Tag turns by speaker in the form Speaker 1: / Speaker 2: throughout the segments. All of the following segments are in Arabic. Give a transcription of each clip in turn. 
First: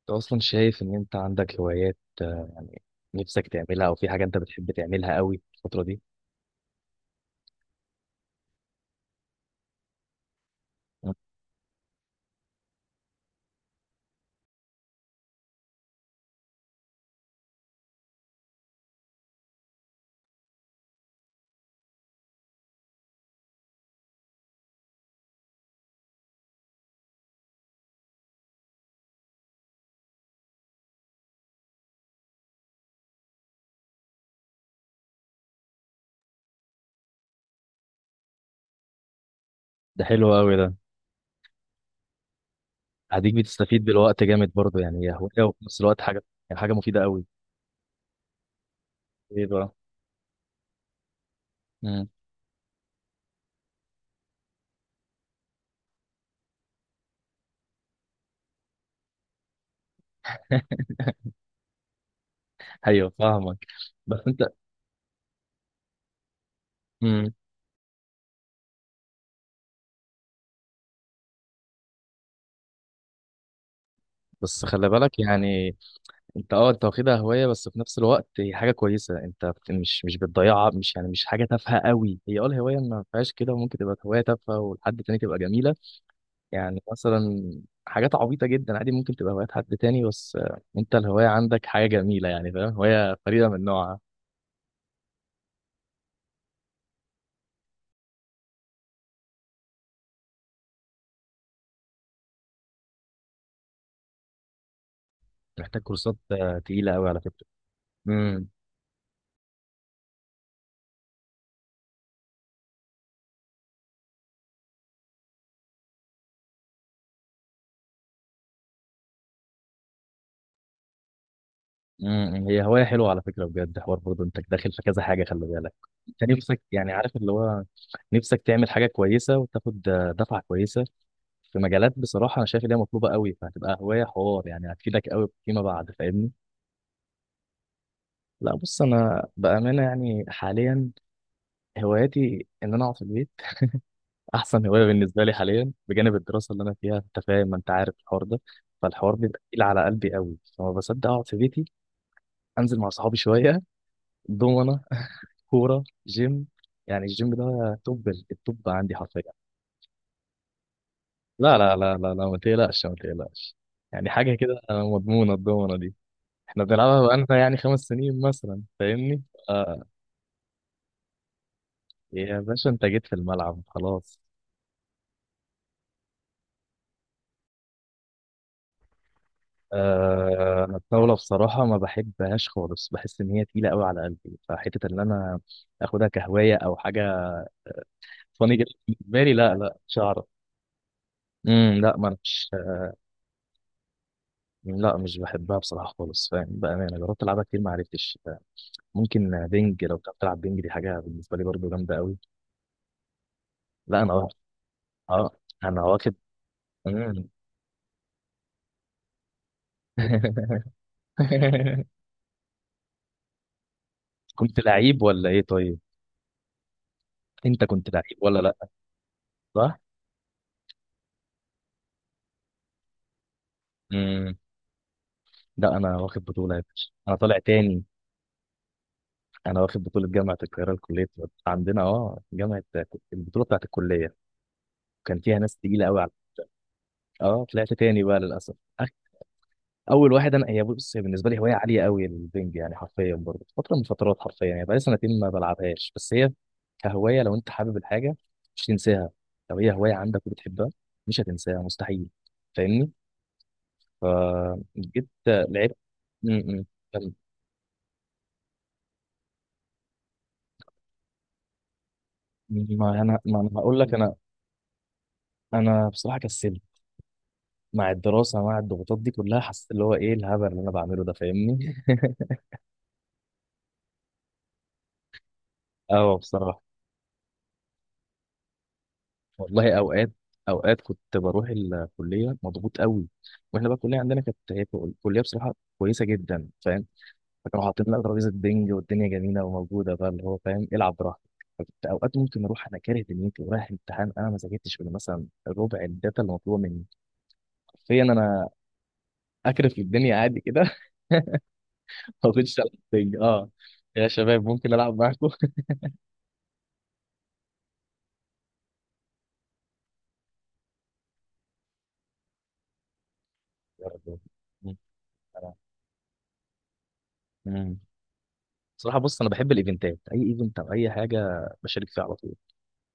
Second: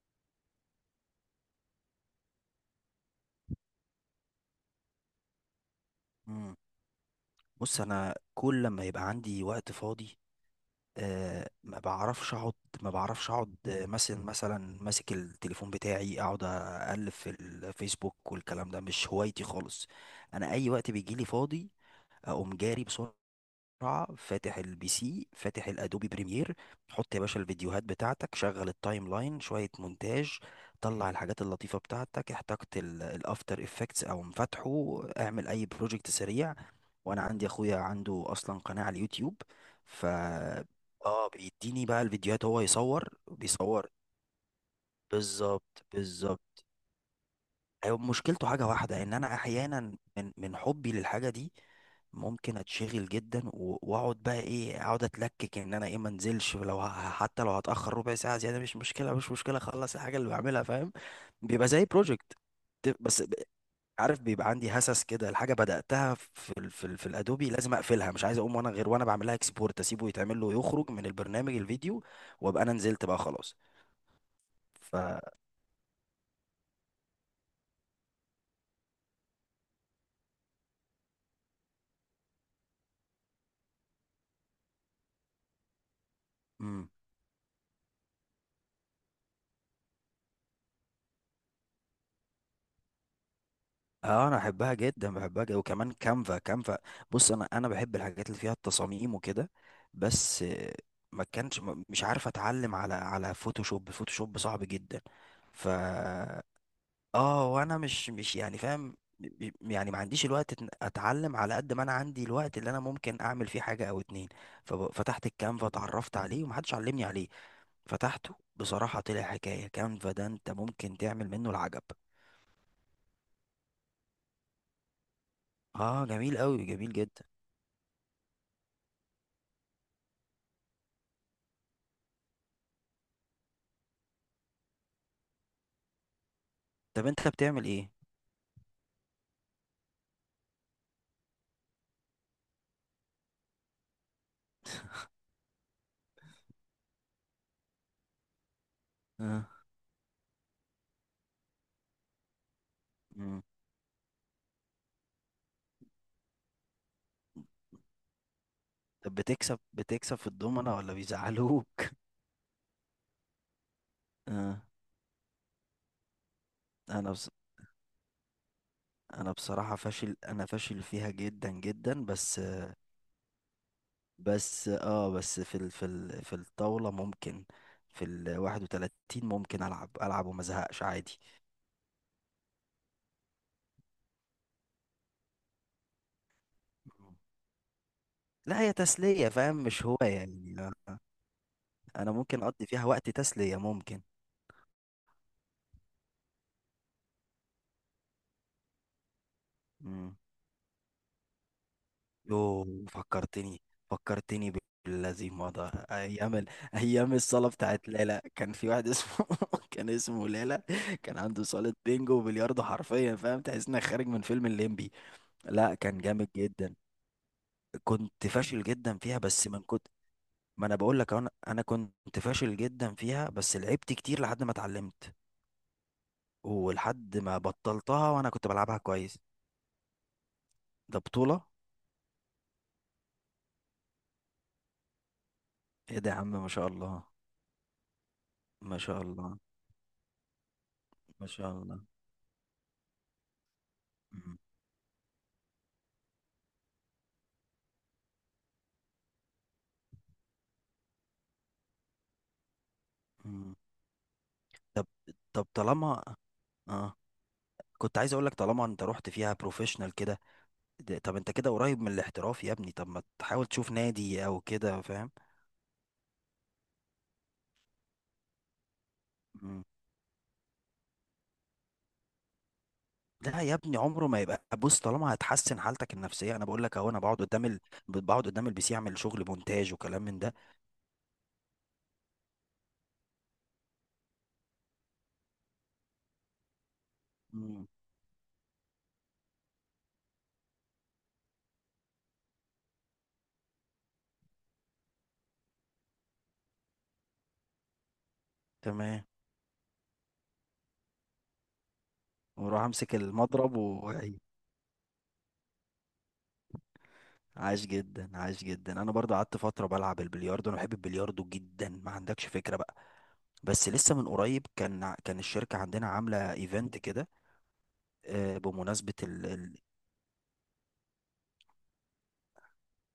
Speaker 1: انت اصلا شايف ان انت عندك هوايات يعني نفسك تعملها او في حاجه انت بتحب تعملها قوي الفتره دي.
Speaker 2: مم. بص انا كل لما يبقى عندي وقت فاضي
Speaker 1: مم.
Speaker 2: ما بعرفش اقعد. ما بعرفش اقعد، مثلا ماسك التليفون بتاعي، اقعد اقلب في الفيسبوك والكلام ده مش هوايتي خالص. انا اي وقت بيجي لي فاضي اقوم جاري بسرعة، فاتح البي سي، فاتح الادوبي بريمير. حط يا باشا الفيديوهات بتاعتك، شغل التايم لاين، شوية مونتاج، طلع الحاجات اللطيفة بتاعتك، احتجت الافتر افكتس او مفاتحه، اعمل اي بروجكت سريع. وانا عندي اخويا عنده اصلا قناة على اليوتيوب،
Speaker 1: ده
Speaker 2: ف
Speaker 1: حلو قوي ده.
Speaker 2: اه، بيديني بقى الفيديوهات، هو يصور
Speaker 1: هديك بتستفيد
Speaker 2: بيصور.
Speaker 1: بالوقت جامد برضه، يعني هي هوايه وفي نفس
Speaker 2: بالظبط
Speaker 1: الوقت حاجه، يعني
Speaker 2: بالظبط.
Speaker 1: حاجه مفيده قوي.
Speaker 2: ايوه، مشكلته حاجة واحدة، ان انا
Speaker 1: ايه بقى؟
Speaker 2: احيانا من حبي للحاجة دي
Speaker 1: مم.
Speaker 2: ممكن اتشغل جدا واقعد بقى ايه، اقعد اتلكك ان انا ايه، ما انزلش. لو حتى لو هتاخر ربع ساعه زياده مش مشكله، مش مشكله، اخلص الحاجه اللي بعملها، فاهم؟ بيبقى زي بروجكت
Speaker 1: ايوه
Speaker 2: بس.
Speaker 1: فاهمك. بس
Speaker 2: عارف،
Speaker 1: انت.
Speaker 2: بيبقى عندي هسس كده، الحاجه بداتها في
Speaker 1: مم.
Speaker 2: الادوبي لازم اقفلها، مش عايز اقوم وانا غير وانا بعملها اكسبورت، اسيبه يتعمل له، يخرج من البرنامج الفيديو، وابقى انا نزلت بقى خلاص.
Speaker 1: بس خلي
Speaker 2: ف
Speaker 1: بالك يعني، انت انت واخدها هواية بس في نفس الوقت هي حاجة كويسة، انت مش بتضيعها، مش يعني مش حاجة تافهة قوي، هي الهواية ما فيهاش كده، وممكن تبقى هواية تافهة ولحد تاني تبقى جميلة. يعني
Speaker 2: مم.
Speaker 1: مثلا حاجات عبيطة جدا عادي ممكن تبقى هوايات حد تاني، بس انت الهواية عندك حاجة جميلة، يعني فاهم، هواية فريدة من نوعها.
Speaker 2: اه انا بحبها جدا، بحبها جدا. وكمان كانفا، كانفا. بص انا بحب الحاجات اللي فيها التصاميم وكده، بس ما كانش ما- مش عارف اتعلم على فوتوشوب، الفوتوشوب صعب جدا. ف
Speaker 1: محتاج كورسات تقيلة قوي على فكرة.
Speaker 2: اه، وانا مش
Speaker 1: امم.
Speaker 2: يعني فاهم، يعني ما عنديش الوقت إن اتعلم، على قد ما انا عندي الوقت اللي انا ممكن اعمل فيه حاجه او اتنين. ففتحت الكانفا، اتعرفت عليه ومحدش علمني عليه، فتحته بصراحه طلع حكايه. كانفا ده انت ممكن تعمل منه العجب.
Speaker 1: امم، هي هواية حلوة على فكرة بجد، حوار برضه، انت داخل في كذا حاجة، خلي بالك.
Speaker 2: اه
Speaker 1: انت
Speaker 2: جميل
Speaker 1: نفسك
Speaker 2: قوي،
Speaker 1: يعني
Speaker 2: جميل
Speaker 1: عارف
Speaker 2: جدا.
Speaker 1: اللي هو نفسك تعمل حاجة كويسة وتاخد دفعة كويسة في مجالات، بصراحة انا شايف ان هي مطلوبة قوي، فهتبقى هواية حوار، يعني هتفيدك قوي فيما بعد، فاهمني؟
Speaker 2: طب انت بتعمل ايه؟
Speaker 1: لا بص، انا بأمانة يعني حاليا هواياتي ان انا اقعد في البيت، احسن هوايه بالنسبه لي حاليا بجانب الدراسه اللي انا فيها، انت فاهم، ما انت عارف الحوار ده. فالحوار بيبقى
Speaker 2: اه.
Speaker 1: تقيل على قلبي قوي، فما بصدق اقعد في بيتي. انزل مع صحابي
Speaker 2: مم.
Speaker 1: شويه، دومنه، كوره، جيم، يعني الجيم ده توب التوب عندي
Speaker 2: طب
Speaker 1: حرفيا.
Speaker 2: بتكسب، في الضمنه ولا
Speaker 1: لا لا
Speaker 2: بيزعلوك؟
Speaker 1: لا لا لا ما تقلقش ما تقلقش، يعني حاجه كده
Speaker 2: اه،
Speaker 1: مضمونه الدومنه دي. احنا بنلعبها
Speaker 2: انا
Speaker 1: بقالنا يعني 5 سنين مثلا، فاهمني؟
Speaker 2: انا بصراحه
Speaker 1: آه،
Speaker 2: فاشل، انا فاشل فيها جدا جدا،
Speaker 1: يا
Speaker 2: بس.
Speaker 1: باشا انت جيت في الملعب خلاص.
Speaker 2: بس في الطاولة ممكن، في ال 31 ممكن ألعب، ألعب وما
Speaker 1: أنا
Speaker 2: ازهقش
Speaker 1: الطاولة
Speaker 2: عادي.
Speaker 1: بصراحة ما بحبهاش خالص، بحس إن هي تقيلة قوي على قلبي، فحتة إن أنا آخدها كهواية أو
Speaker 2: مم.
Speaker 1: حاجة فاني
Speaker 2: لا،
Speaker 1: جدا
Speaker 2: هي
Speaker 1: بالنسبة
Speaker 2: تسلية،
Speaker 1: لي، لا
Speaker 2: فاهم؟
Speaker 1: لا
Speaker 2: مش هواية
Speaker 1: مش هعرف.
Speaker 2: يعني.
Speaker 1: امم، لا، ما
Speaker 2: أنا
Speaker 1: أنا
Speaker 2: ممكن
Speaker 1: مش
Speaker 2: أقضي فيها وقت تسلية، ممكن.
Speaker 1: لا مش بحبها بصراحة خالص، فاهم، بأمانة جربت ألعبها كتير ما عرفتش. ممكن بينج، لو
Speaker 2: مم.
Speaker 1: بتعرف تلعب بينج دي حاجة بالنسبة لي برضو جامدة قوي.
Speaker 2: يوه، فكرتني،
Speaker 1: لا أنا واخد.
Speaker 2: فكرتني
Speaker 1: أه
Speaker 2: بالذي مضى،
Speaker 1: أنا واخد.
Speaker 2: أيام
Speaker 1: مم.
Speaker 2: الصالة بتاعت ليلى. كان في واحد اسمه كان اسمه ليلى، كان عنده صالة بينجو وبلياردو حرفيا، فاهم؟ تحس إنك خارج من فيلم
Speaker 1: كنت
Speaker 2: الليمبي.
Speaker 1: لعيب ولا إيه
Speaker 2: لا،
Speaker 1: طيب؟
Speaker 2: كان جامد جدا.
Speaker 1: أنت كنت لعيب
Speaker 2: كنت
Speaker 1: ولا لا؟
Speaker 2: فاشل جدا فيها بس من
Speaker 1: صح؟
Speaker 2: كتر ما، انا بقول لك، انا كنت فاشل جدا فيها، بس لعبت كتير
Speaker 1: امم،
Speaker 2: لحد ما اتعلمت،
Speaker 1: لا أنا واخد بطولة يا باشا، أنا
Speaker 2: ولحد
Speaker 1: طالع
Speaker 2: ما
Speaker 1: تاني.
Speaker 2: بطلتها وانا كنت بلعبها كويس.
Speaker 1: انا واخد بطوله جامعه القاهره
Speaker 2: ده
Speaker 1: لكليه طب.
Speaker 2: بطولة.
Speaker 1: عندنا اه جامعه، البطوله بتاعت الكليه كان فيها ناس تقيله
Speaker 2: ايه
Speaker 1: قوي
Speaker 2: ده
Speaker 1: على.
Speaker 2: يا عم، ما شاء الله.
Speaker 1: اه طلعت تاني بقى للاسف.
Speaker 2: ما
Speaker 1: أخ-
Speaker 2: شاء الله.
Speaker 1: اول واحد. انا هي بص هي
Speaker 2: ما
Speaker 1: بالنسبه لي
Speaker 2: شاء
Speaker 1: هوايه
Speaker 2: الله.
Speaker 1: عاليه قوي البنج، يعني حرفيا برضه فتره من فترات،
Speaker 2: مم.
Speaker 1: حرفيا يعني بقالي سنتين ما بلعبهاش، بس هي كهوايه لو انت حابب الحاجه مش تنساها، لو هي هوايه عندك وبتحبها مش هتنساها مستحيل، فاهمني؟
Speaker 2: مم. طب
Speaker 1: فجيت
Speaker 2: طب
Speaker 1: لعبت.
Speaker 2: طالما،
Speaker 1: م- م.
Speaker 2: اه، كنت عايز اقول لك، طالما انت رحت فيها بروفيشنال كده، طب انت كده قريب من الاحتراف يا ابني، طب
Speaker 1: ما
Speaker 2: ما
Speaker 1: انا ما
Speaker 2: تحاول
Speaker 1: انا
Speaker 2: تشوف
Speaker 1: هقول لك، انا
Speaker 2: نادي او كده، فاهم؟
Speaker 1: انا بصراحه كسلت مع الدراسة، مع الضغوطات دي كلها حسيت اللي هو ايه الهبل اللي انا بعمله ده، فاهمني؟
Speaker 2: لا يا ابني، عمره ما يبقى. بص، طالما هتحسن حالتك
Speaker 1: اه
Speaker 2: النفسيه، انا
Speaker 1: بصراحة،
Speaker 2: بقول لك اهو، انا بقعد قدام بقعد قدام البي سي، اعمل شغل مونتاج
Speaker 1: والله
Speaker 2: وكلام
Speaker 1: اوقات،
Speaker 2: من ده.
Speaker 1: اوقات كنت بروح الكلية مضغوط قوي، واحنا بقى الكلية عندنا كانت هي كلية بصراحة كويسة جدا، فاهم، فكانوا
Speaker 2: مم.
Speaker 1: حاطين لنا ترابيزة بينج والدنيا جميلة وموجودة بقى، اللي هو فاهم العب براحتك. فكنت اوقات ممكن اروح انا كاره دنيتي ورايح امتحان انا ما ذاكرتش غير مثلا ربع الداتا اللي مطلوبة مني، حرفيا انا
Speaker 2: تمام.
Speaker 1: اكرف الدنيا عادي كده. ما كنتش
Speaker 2: واروح
Speaker 1: العب
Speaker 2: امسك
Speaker 1: بينج اه،
Speaker 2: المضرب
Speaker 1: يا
Speaker 2: واعيد.
Speaker 1: شباب ممكن العب معاكم.
Speaker 2: عاش جدا، عاش جدا. انا برضو قعدت فتره بلعب البلياردو، انا بحب البلياردو جدا، ما عندكش فكره بقى. بس
Speaker 1: يا
Speaker 2: لسه من قريب،
Speaker 1: رب.
Speaker 2: كان الشركه عندنا عامله ايفنت كده،
Speaker 1: امم،
Speaker 2: بمناسبه
Speaker 1: صراحة بص، أنا بحب الإيفنتات، أي إيفنت أو أي حاجة بشارك فيها على طول،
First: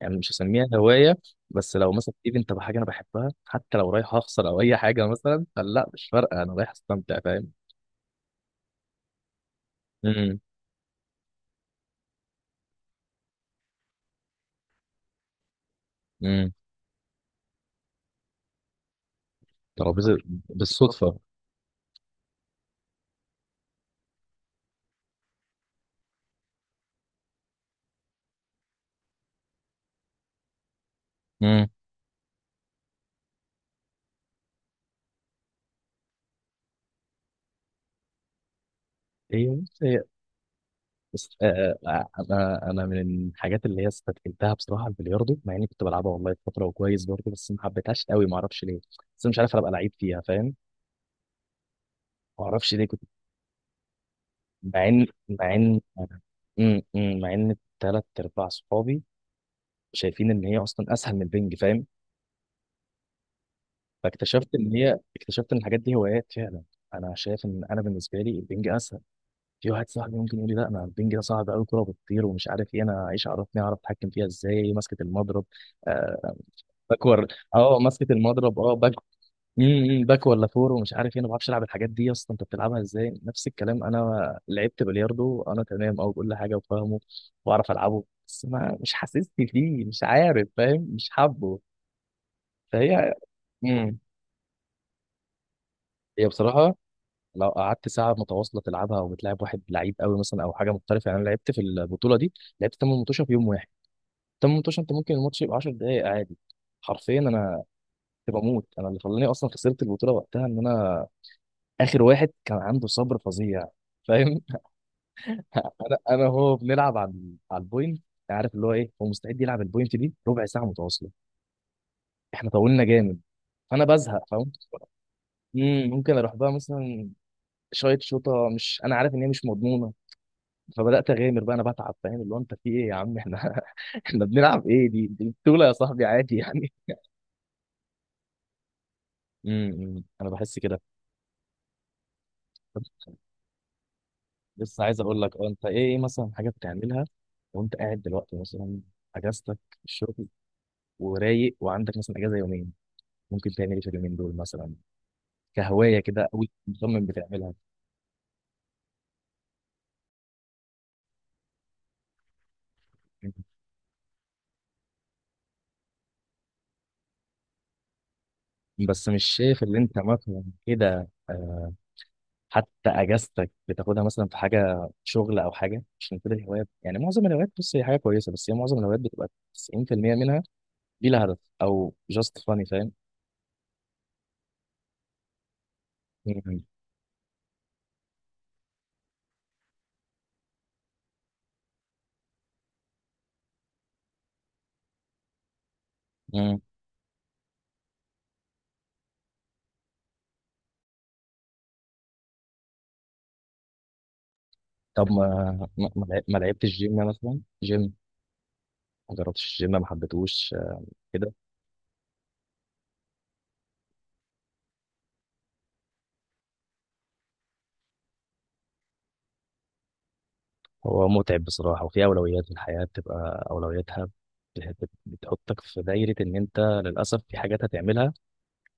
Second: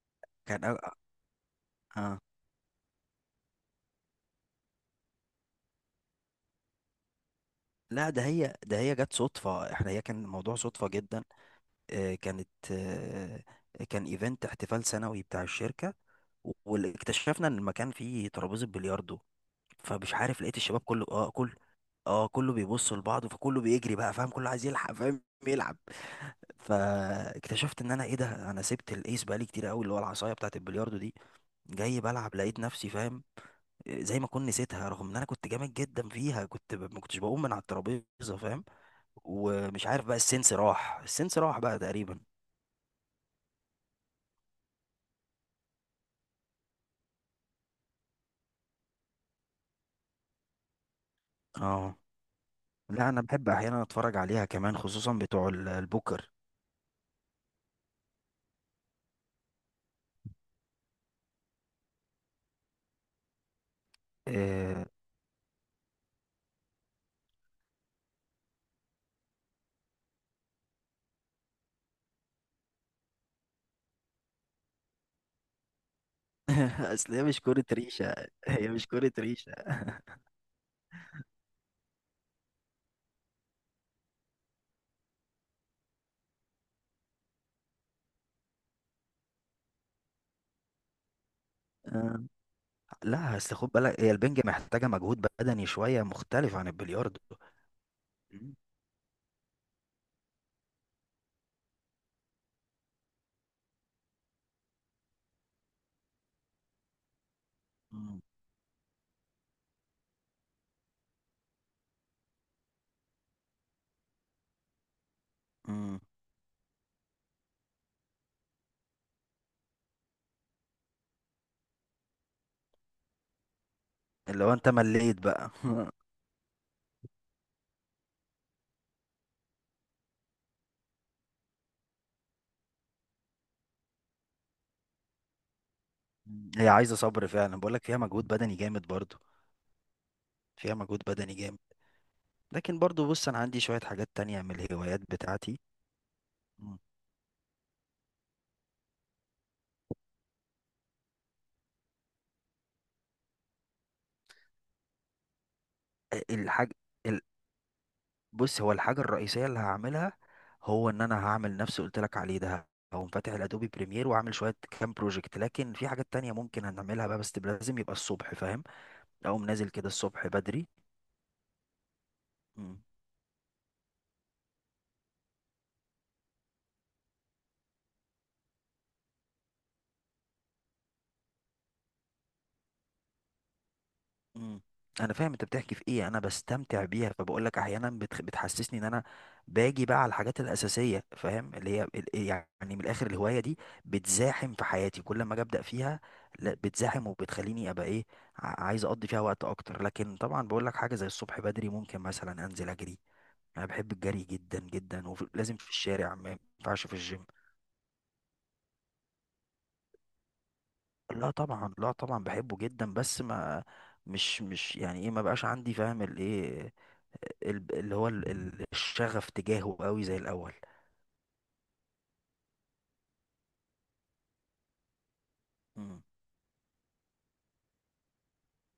Speaker 1: يعني مش
Speaker 2: كان
Speaker 1: هسميها
Speaker 2: أ-
Speaker 1: هواية، بس لو مثلا
Speaker 2: آه.
Speaker 1: إيفنت أو حاجة أنا بحبها حتى لو رايح أخسر أو أي حاجة مثلا، فلا مش فارقة أنا رايح أستمتع، فاهم.
Speaker 2: لا، ده هي جت صدفه. احنا، هي كان
Speaker 1: امم.
Speaker 2: الموضوع صدفه جدا. كانت، كان ايفنت احتفال سنوي بتاع الشركة،
Speaker 1: امم.
Speaker 2: واكتشفنا ان المكان فيه ترابيزة بلياردو. فمش
Speaker 1: ترابيزة.
Speaker 2: عارف، لقيت الشباب كله،
Speaker 1: بالصدفة.
Speaker 2: اه، كله بيبص لبعض، فكله بيجري بقى، فاهم؟ كله عايز يلحق، فاهم، يلعب. فاكتشفت ان انا، ايه ده، انا سبت الايس بقالي كتير قوي، اللي هو العصايه بتاعت البلياردو دي.
Speaker 1: امم.
Speaker 2: جاي بلعب لقيت نفسي، فاهم، زي ما كنت نسيتها، رغم ان انا كنت جامد جدا فيها، كنت ما كنتش بقوم من على الترابيزه، فاهم؟
Speaker 1: هي بص
Speaker 2: ومش
Speaker 1: هي.
Speaker 2: عارف بقى، السنس راح،
Speaker 1: بس
Speaker 2: السنس راح
Speaker 1: آه
Speaker 2: بقى
Speaker 1: آه،
Speaker 2: تقريبا.
Speaker 1: أنا من الحاجات اللي هي استثقلتها بصراحة البلياردو، مع إني كنت بلعبها والله فترة وكويس برضه، بس ما حبيتهاش قوي ما أعرفش ليه، بس أنا مش عارف أبقى لعيب فيها، فاهم،
Speaker 2: اه.
Speaker 1: ما أعرفش ليه كنت.
Speaker 2: لا، انا بحب احيانا اتفرج عليها كمان،
Speaker 1: مع ان
Speaker 2: خصوصا بتوع
Speaker 1: مع ان
Speaker 2: البوكر.
Speaker 1: مع ان ثلاث ارباع صحابي شايفين ان هي اصلا اسهل من البنج، فاهم، فاكتشفت ان
Speaker 2: إيه.
Speaker 1: هي، اكتشفت ان الحاجات دي هوايات فعلا. انا شايف ان انا بالنسبه لي البنج اسهل. في واحد صاحبي ممكن يقول لي لا انا البنج ده صعب قوي، كوره بتطير ومش عارف ايه، انا ايش عرفني اعرف اتحكم فيها ازاي ماسكه المضرب، آه،
Speaker 2: اصل هي
Speaker 1: باكور،
Speaker 2: مش كرة
Speaker 1: اه ماسكه
Speaker 2: ريشة،
Speaker 1: المضرب
Speaker 2: هي
Speaker 1: اه،
Speaker 2: مش كرة ريشة.
Speaker 1: باك ولا فور، ومش عارف ايه، انا ما بعرفش العب الحاجات دي اصلا، انت بتلعبها ازاي؟ نفس الكلام انا لعبت بلياردو انا تمام، او كل حاجه وفاهمه واعرف العبه، بس ما، مش حاسسني فيه، مش عارف فاهم، مش حابه.
Speaker 2: آه،
Speaker 1: فهي.
Speaker 2: لا، اصل خد
Speaker 1: امم،
Speaker 2: بالك، هي البنج محتاجة مجهود بدني شوية
Speaker 1: هي
Speaker 2: مختلف عن
Speaker 1: بصراحه
Speaker 2: البلياردو.
Speaker 1: لو قعدت ساعه
Speaker 2: مم.
Speaker 1: متواصله تلعبها، او بتلعب واحد لعيب قوي مثلا او حاجه مختلفه، يعني انا لعبت في البطوله دي لعبت 8 مطوشه في يوم واحد، 8 مطوشه، انت ممكن الماتش يبقى 10 دقائق عادي، حرفيا انا
Speaker 2: مم.
Speaker 1: كنت بموت. انا اللي خلاني اصلا خسرت البطوله وقتها ان انا اخر واحد كان عنده صبر فظيع، فاهم. انا
Speaker 2: مم.
Speaker 1: انا هو بنلعب على على البوينت، عارف اللي هو ايه، هو مستعد يلعب البوينت دي ربع ساعه متواصله، احنا طولنا جامد فانا بزهق،
Speaker 2: اللي
Speaker 1: فاهم.
Speaker 2: هو انت مليت بقى.
Speaker 1: امم، ممكن اروح بقى مثلا شايط شوطه، مش انا عارف ان هي مش مضمونه، فبدات اغامر بقى انا بتعب، فاهم، اللي هو انت في ايه يا عم احنا؟ احنا بنلعب ايه؟ دي بطوله يا صاحبي، عادي
Speaker 2: مم. هي
Speaker 1: يعني.
Speaker 2: عايزة صبر فعلا، بقول لك فيها مجهود بدني جامد برضو،
Speaker 1: امم، انا بحس
Speaker 2: فيها
Speaker 1: كده.
Speaker 2: مجهود بدني جامد. لكن برضو
Speaker 1: طب
Speaker 2: بص، انا عندي شوية حاجات تانية من
Speaker 1: لسه
Speaker 2: الهوايات
Speaker 1: عايز اقول لك، اه
Speaker 2: بتاعتي.
Speaker 1: انت ايه، ايه مثلا حاجه
Speaker 2: مم.
Speaker 1: بتعملها وانت قاعد دلوقتي، مثلا اجازتك في الشغل، ورايق وعندك مثلا اجازه يومين، ممكن تعمل ايه في اليومين دول مثلا؟ كهوايه كده او
Speaker 2: الحاج
Speaker 1: مصمم بتعملها.
Speaker 2: بص، هو الحاجة الرئيسية اللي هعملها، هو ان انا هعمل نفس اللي قلت لك عليه ده، هقوم فاتح الادوبي بريمير واعمل شوية كام بروجكت. لكن في حاجات تانية ممكن هنعملها بقى، بس لازم يبقى الصبح، فاهم؟
Speaker 1: بس مش
Speaker 2: اقوم
Speaker 1: شايف
Speaker 2: نازل
Speaker 1: اللي
Speaker 2: كده
Speaker 1: انت
Speaker 2: الصبح
Speaker 1: مثلا
Speaker 2: بدري.
Speaker 1: كده حتى
Speaker 2: مم.
Speaker 1: اجازتك بتاخدها مثلا في حاجه شغل او حاجه، عشان كده الهوايات يعني، معظم الهوايات بص هي حاجه كويسه، بس هي معظم الهوايات بتبقى 90% منها دي لها هدف او جاست فاني، فاهم.
Speaker 2: مم. انا فاهم انت بتحكي في ايه، انا
Speaker 1: مم.
Speaker 2: بستمتع بيها، فبقول لك احيانا بتحسسني ان انا باجي بقى على الحاجات الاساسيه، فاهم، اللي هي يعني، من الاخر، الهوايه دي بتزاحم في حياتي كل ما اجي ابدا فيها. لا،
Speaker 1: مم.
Speaker 2: بتزاحم وبتخليني ابقى، ايه، عايز اقضي فيها وقت اكتر. لكن طبعا بقول لك، حاجه زي الصبح بدري ممكن مثلا انزل اجري، انا بحب الجري جدا جدا،
Speaker 1: طب
Speaker 2: ولازم
Speaker 1: ما
Speaker 2: في
Speaker 1: ما
Speaker 2: الشارع،
Speaker 1: ما
Speaker 2: ما
Speaker 1: لعبتش
Speaker 2: ينفعش في
Speaker 1: جيم
Speaker 2: الجيم.
Speaker 1: مثلا، جيم ما جربتش الجيم ما حبيتهوش
Speaker 2: لا
Speaker 1: كده؟
Speaker 2: طبعا، لا طبعا، بحبه جدا، بس ما، مش يعني ايه، ما بقاش عندي، فاهم، الايه، اللي هو الشغف تجاهه قوي زي الاول.
Speaker 1: هو متعب بصراحة، وفي أولويات في الحياة بتبقى أولوياتها، بتحطك في
Speaker 2: مم.
Speaker 1: دايرة إن أنت للأسف في حاجات هتعملها،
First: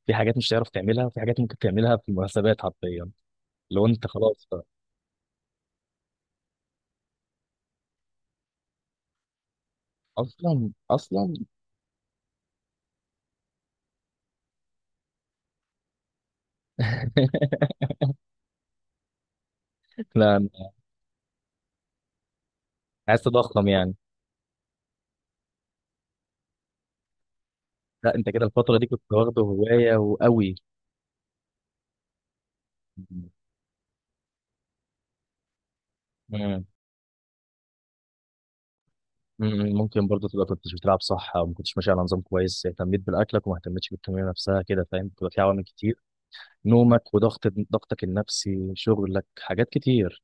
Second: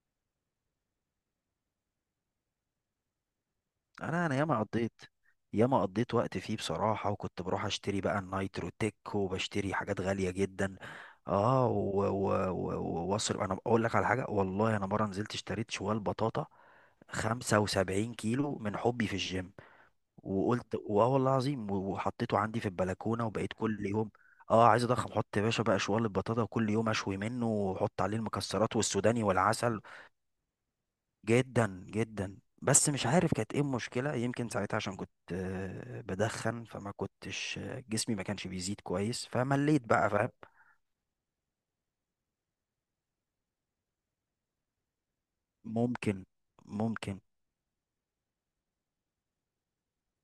Speaker 1: في حاجات مش هتعرف تعملها، وفي حاجات ممكن تعملها في المناسبات حرفيا، لو أنت
Speaker 2: انا
Speaker 1: خلاص
Speaker 2: ياما قضيت، ياما قضيت وقت فيه بصراحة، وكنت بروح اشتري بقى النايترو تيك، وبشتري حاجات غالية
Speaker 1: أصلا
Speaker 2: جدا.
Speaker 1: أصلا.
Speaker 2: اه واصرف، انا اقول لك على حاجة، والله انا مرة نزلت اشتريت شوال بطاطا 75 كيلو من حبي في الجيم،
Speaker 1: لا
Speaker 2: وقلت واه والله العظيم، وحطيته عندي في
Speaker 1: عايز
Speaker 2: البلكونة، وبقيت
Speaker 1: تضخم
Speaker 2: كل
Speaker 1: يعني.
Speaker 2: يوم، اه، عايز اضخم، حط يا باشا بقى شوال البطاطا، وكل يوم اشوي منه واحط
Speaker 1: لا
Speaker 2: عليه
Speaker 1: أنت كده
Speaker 2: المكسرات
Speaker 1: الفترة دي كنت
Speaker 2: والسوداني
Speaker 1: واخده
Speaker 2: والعسل.
Speaker 1: هواية وقوي.
Speaker 2: جدا جدا، بس مش
Speaker 1: مم.
Speaker 2: عارف كانت ايه المشكلة. يمكن ساعتها عشان كنت بدخن،
Speaker 1: مم.
Speaker 2: فما كنتش، جسمي ما كانش بيزيد كويس، فمليت
Speaker 1: ممكن
Speaker 2: بقى،
Speaker 1: برضه
Speaker 2: فاهم؟
Speaker 1: تبقى كنتش بتلعب صح، أو ما كنتش ماشي على نظام كويس، اهتميت بالأكلك وما اهتمتش بالتمرين نفسها كده، فاهم، بتبقى في عوامل كتير،
Speaker 2: ممكن.
Speaker 1: نومك
Speaker 2: ممكن.
Speaker 1: وضغط، ضغطك النفسي، شغلك، حاجات كتير.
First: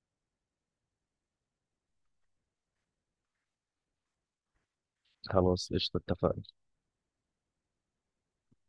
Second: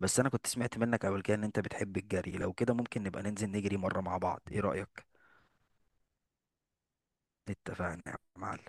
Speaker 2: بس انا كنت سمعت منك قبل كده ان انت بتحب الجري، لو كده ممكن نبقى ننزل نجري مرة مع بعض، ايه رأيك؟
Speaker 1: خلاص قشطة اتفقنا.
Speaker 2: اتفقنا يا معلم.